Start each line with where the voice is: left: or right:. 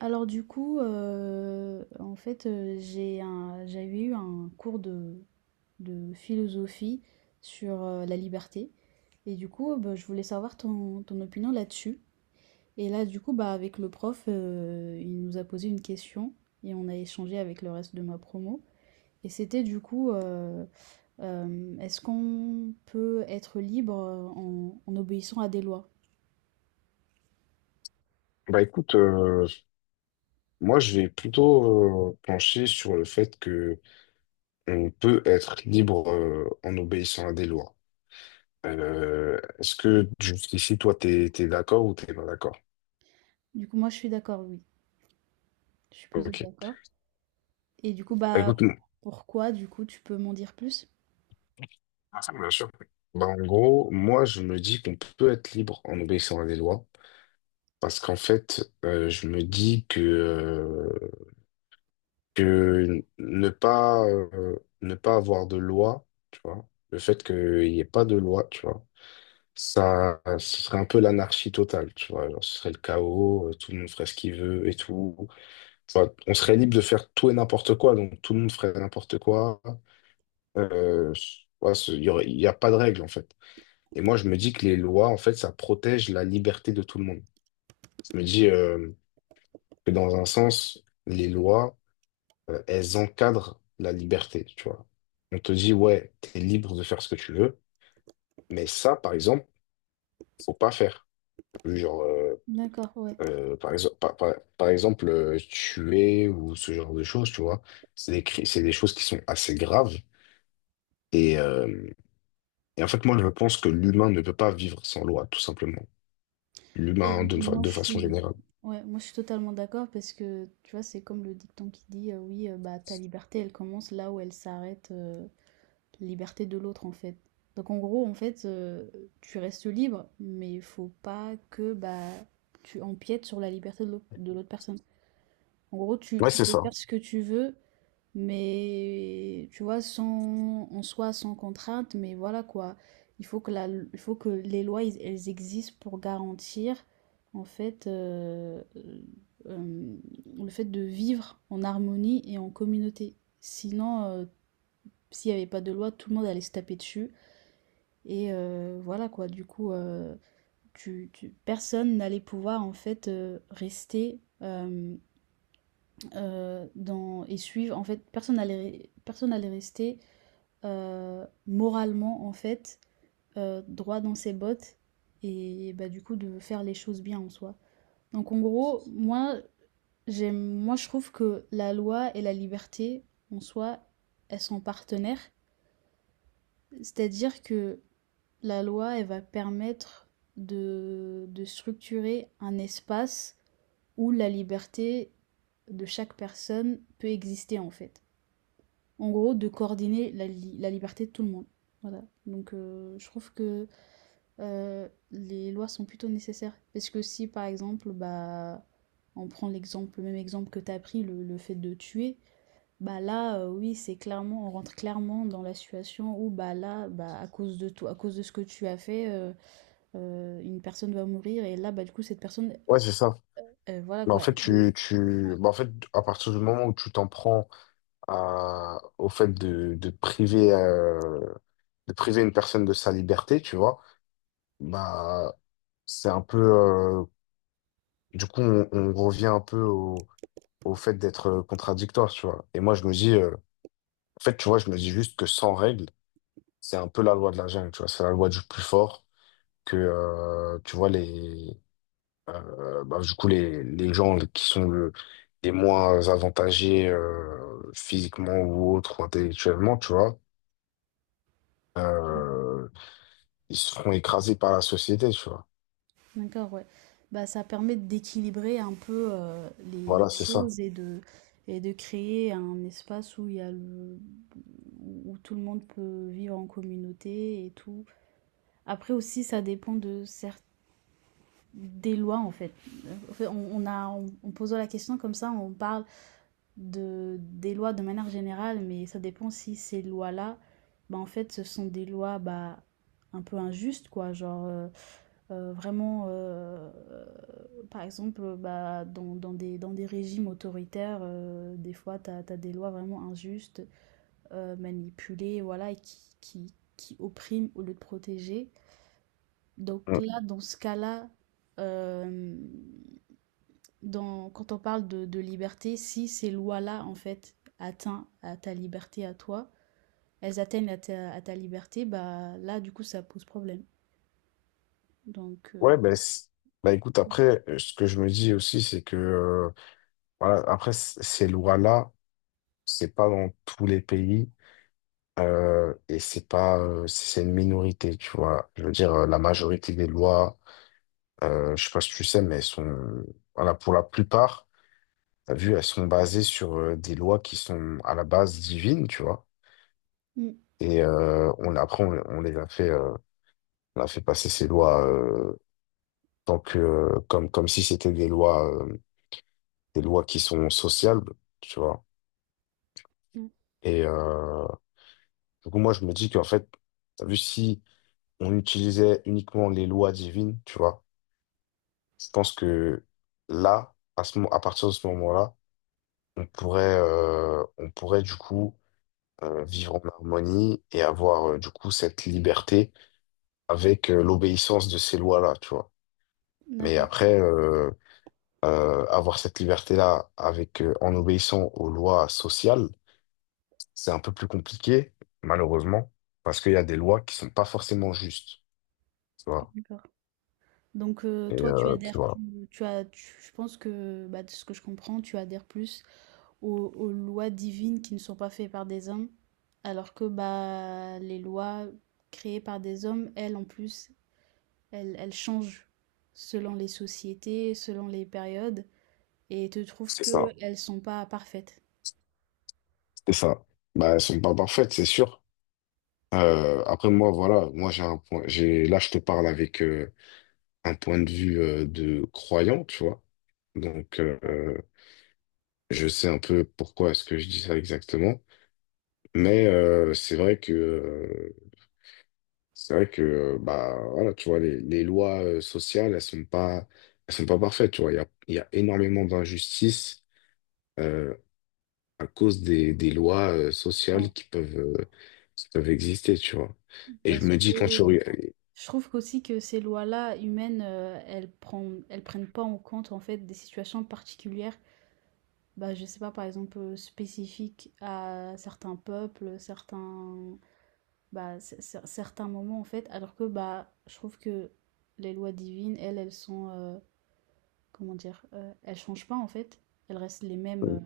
right: Alors du coup, en fait, j'avais eu un cours de philosophie sur, la liberté. Et du coup, bah, je voulais savoir ton opinion là-dessus. Et là, du coup, bah, avec le prof, il nous a posé une question et on a échangé avec le reste de ma promo. Et c'était du coup, est-ce qu'on peut être libre, en obéissant à des lois?
left: Bah écoute, moi je vais plutôt pencher sur le fait que on peut être libre en obéissant à des lois. Est-ce que jusqu'ici toi t'es d'accord ou t'es pas d'accord?
right: Du coup, moi, je suis d'accord, oui. Je suis plutôt
left: Ok.
right: d'accord. Et du coup,
left: Bah,
right: bah,
left: écoute, non.
right: pourquoi, du coup, tu peux m'en dire plus?
left: Ah, ça, bien sûr. Bah, en gros, moi je me dis qu'on peut être libre en obéissant à des lois parce qu'en fait je me dis que ne pas ne pas avoir de loi, tu vois, le fait qu'il n'y ait pas de loi, tu vois. Ça, ce serait un peu l'anarchie totale, tu vois. Genre, ce serait le chaos, tout le monde ferait ce qu'il veut et tout. Tu on serait libre de faire tout et n'importe quoi, donc tout le monde ferait n'importe quoi. Euh, ouais, il y il y a pas de règles, en fait. Et moi, je me dis que les lois, en fait, ça protège la liberté de tout le monde. Je me dis que dans un sens, les lois, elles encadrent la liberté, tu vois. On te dit, ouais, t'es libre de faire ce que tu veux, mais ça, par exemple, faut pas faire. Genre,
right: D'accord, ouais.
left: Par exemple, par exemple tuer ou ce genre de choses, tu vois. C'est des choses qui sont assez graves. Et, euh, et en fait, moi, je pense que l'humain ne peut pas vivre sans loi, tout simplement.
right: Et
left: L'humain,
right: moi,
left: de
right: je
left: façon
right: suis,
left: générale.
right: ouais, moi, je suis totalement d'accord parce que, tu vois, c'est comme le dicton qui dit, oui, bah, ta liberté, elle commence là où elle s'arrête, la liberté de l'autre, en fait. Donc, en gros, en fait, tu restes libre, mais il faut pas que, bah, tu empiètes sur la liberté de l'autre personne. En gros,
left: Ouais,
right: tu
left: c'est
right: peux
left: ça.
right: faire ce que tu veux, mais tu vois, sans, en soi, sans contrainte, mais voilà quoi. Il faut que, il faut que les lois, elles existent pour garantir, en fait, euh, le fait de vivre en harmonie et en communauté. Sinon, s'il n'y avait pas de loi, tout le monde allait se taper dessus. Et voilà quoi, du coup, personne n'allait pouvoir, en fait, rester dans, et suivre. En fait, personne n'allait rester moralement en fait droit dans ses bottes et bah du coup de faire les choses bien en soi. Donc en gros, moi je trouve que la loi et la liberté en soi, elles sont partenaires, c'est-à-dire que la loi elle va permettre de structurer un espace où la liberté de chaque personne peut exister en fait. En gros, de coordonner la liberté de tout le monde. Voilà. Donc, je trouve que les lois sont plutôt nécessaires. Parce que si, par exemple, bah, on prend l'exemple, le même exemple que tu as pris, le fait de tuer, bah là, oui, on rentre clairement dans la situation où, bah là, bah, à cause de toi, à cause de ce que tu as fait, une personne va mourir. Et là, bah, du coup, cette personne,
left: Ouais, c'est ça.
right: voilà
left: Mais en
right: quoi,
left: fait,
right: elle-
left: tu... bah, en fait, à partir du moment où tu t'en prends à... au fait de priver une personne de sa liberté, tu vois, bah, c'est un peu, du coup, on revient un peu au, au fait d'être contradictoire, tu vois. Et moi, je me dis, en fait, tu vois, je me dis juste que sans règles, c'est un peu la loi de la jungle, tu vois. C'est la loi du plus fort, que, tu vois, bah, du coup, les gens qui sont le- les moins avantagés, physiquement ou autre, ou intellectuellement, tu vois, euh, ils seront écrasés par la société, tu vois.
right: D'accord, ouais. Bah, ça permet d'équilibrer un peu
left: Voilà,
right: les
left: c'est ça.
right: choses et de créer un espace où il y a le- où tout le monde peut vivre en communauté et tout. Après aussi, ça dépend des lois en fait. En fait, on a, en posant la question comme ça, on parle de, des lois de manière générale, mais ça dépend si ces lois-là, bah, en fait, ce sont des lois bah, un peu injustes, quoi. Genre, vraiment, par exemple, bah, dans des régimes autoritaires, des fois tu as des lois vraiment injustes, manipulées, voilà, et qui oppriment au lieu de protéger. Donc
left: Mm.
right: là, dans ce cas-là, hem, dans quand on parle de liberté, si ces lois-là, en fait, atteint à ta liberté à toi, elles atteignent à ta liberté, bah, là, du coup, ça pose problème. Donc
left: Ouais, ben, c'est- bah, écoute, après, ce que je me dis aussi, c'est que, voilà, après, ces lois-là, c'est pas dans tous les pays et c'est pas c'est une minorité, tu vois. Je veux dire, la majorité des lois, je sais pas si tu sais, mais elles sont voilà pour la plupart, t'as vu, elles sont basées sur des lois qui sont à la base divines, tu vois.
right: mmh,
left: Et on les a fait on a fait passer ces lois tant que comme si c'était des lois qui sont sociales, tu vois.
right: mmh,
left: Et du coup moi je me dis qu'en fait, t'as vu si on utilisait uniquement les lois divines, tu vois. Je pense que là, à partir de ce moment-là, on pourrait du coup vivre en harmonie et avoir du coup cette liberté avec l'obéissance de ces lois-là, tu vois. Mais après, avoir cette liberté-là avec en obéissant aux lois sociales, c'est un peu plus compliqué, malheureusement, parce qu'il y a des lois qui sont pas forcément justes, tu vois.
right: d'accord. Donc
left: Et
right: toi, tu
left: tu
right: adhères
left: vois,
right: plus tu as tu je pense que, bah, de ce que je comprends, tu adhères plus aux lois divines qui ne sont pas faites par des hommes, alors que, bah, les lois créées par des hommes, elles, en plus, elles changent selon les sociétés, selon les périodes et te trouves
left: c'est
right: que
left: ça.
right: elles sont pas parfaites.
left: C'est ça. Bah, elles sont pas parfaites, c'est sûr. Après moi, voilà, moi j'ai là je te parle avec un point de vue de croyant, tu vois. Donc je sais un peu pourquoi est-ce que je dis ça exactement, mais c'est vrai que bah voilà, tu vois les lois sociales, elles sont pas parfaites, tu vois. Il y a énormément d'injustices. euh, à cause des lois sociales
right: Ouais,
left: qui peuvent exister, tu vois. Et je
right: parce
left: me
right: que
left: dis quand tu regardes...
right: je trouve qu'aussi que ces lois-là humaines, elles prennent pas en compte, en fait, des situations particulières. Bah, je sais pas, par exemple, spécifiques à certains peuples, certains, bah, certains moments en fait, alors que bah, je trouve que les lois divines, elles, elles sont, comment dire, elles changent pas en fait, elles restent les mêmes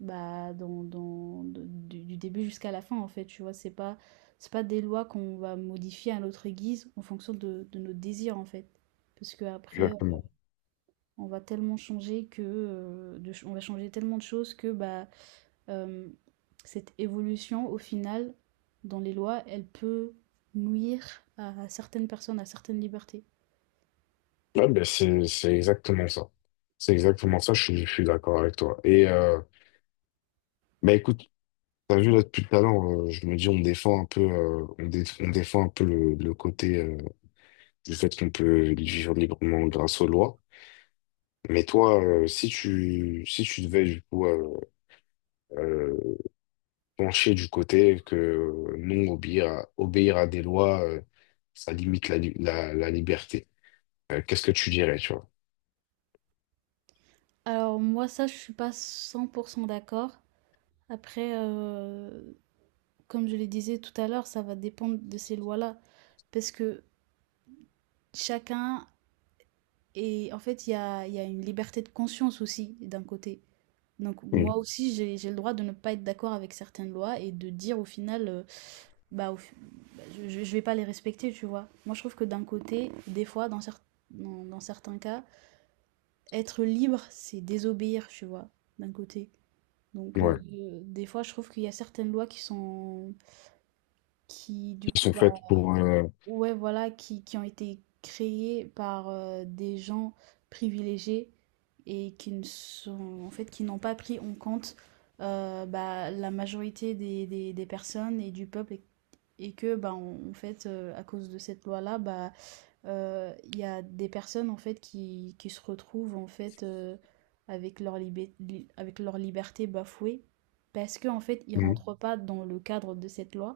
right: bah, du début jusqu'à la fin en fait, tu vois, c'est pas des lois qu'on va modifier à notre guise en fonction de nos désirs en fait, parce que après,
left: Exactement.
right: on va tellement changer que, on va changer tellement de choses que bah, euh, cette évolution, au final, dans les lois, elle peut nuire à certaines personnes, à certaines libertés.
left: C'est exactement ça. C'est exactement ça, je suis d'accord avec toi. Et bah écoute, t'as vu là depuis tout à l'heure, je me dis on défend un peu, on défend un peu le côté du fait qu'on peut vivre librement grâce aux lois. Mais toi, si tu devais du coup euh, pencher du côté que non, obéir à des lois, ça limite la, la liberté. Qu'est-ce que tu dirais, tu vois?
right: Alors moi, ça, je suis pas cent pour cent d'accord. Après, comme je le disais tout à l'heure, ça va dépendre de ces lois-là. Parce que chacun et en fait, il y a une liberté de conscience aussi, d'un côté. Donc
left: Mm.
right: moi aussi, j'ai le droit de ne pas être d'accord avec certaines lois et de dire au final, bah, au bah, je vais pas les respecter, tu vois. Moi, je trouve que d'un côté, des fois, dans certains cas, être libre, c'est désobéir, tu vois, d'un côté. Donc,
left: Ouais,
right: des fois, je trouve qu'il y a certaines lois qui sont, qui, du
left: qui
right: coup,
left: sont
right: bah,
left: faites pour...
right: ouais, voilà, qui ont été créées par des gens privilégiés et qui ne sont, en fait, qui n'ont pas pris en compte bah, la majorité des personnes et du peuple, et que bah, en fait à cause de cette loi là bah il y a des personnes en fait qui se retrouvent en fait avec leur avec leur liberté bafouée parce que en fait ils
left: mm.
right: rentrent pas dans le cadre de cette loi.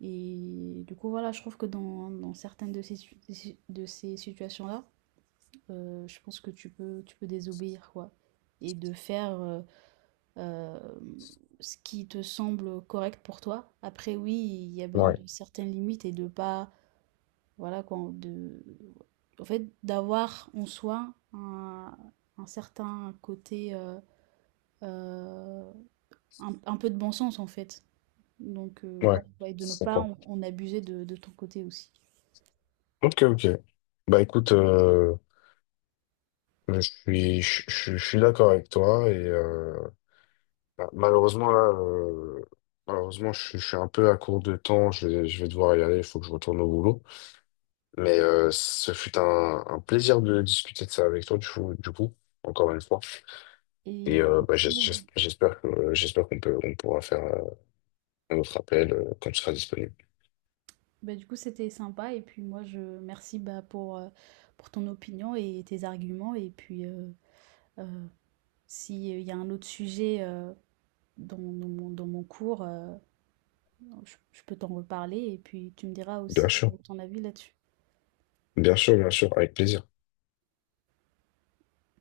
right: Et du coup voilà je trouve que dans, dans certaines de ces su- de ces situations là je pense que tu peux désobéir quoi et de faire euh, ce qui te semble correct pour toi. Après, oui, il y a besoin de
left: Ouais,
right: certaines limites et de pas, voilà quoi, de, en fait, d'avoir en soi un certain côté, euh, un peu de bon sens en fait. Donc, ouais,
left: ouais,
right: ouais, de ne
left: je
right: pas
left: comprends.
right: en abuser de ton côté aussi.
left: Ok, ok. Bah écoute, je suis d'accord avec toi et bah, malheureusement là, malheureusement je suis un peu à court de temps, je vais devoir y aller, il faut que je retourne au boulot. Mais ce fut un plaisir de discuter de ça avec toi, du coup, encore une fois.
right: Et
left: Et bah, j'espère que j'espère qu'on peut on pourra faire un autre appel quand tu seras disponible.
right: bah, du coup, c'était sympa. Et puis moi, je merci bah, pour ton opinion et tes arguments. Et puis, euh, s'il y a un autre sujet, dans mon cours, je peux t'en reparler et puis tu me diras
left: Bien
right: aussi,
left: sûr,
right: ton avis là-dessus.
left: bien sûr, bien sûr, avec plaisir.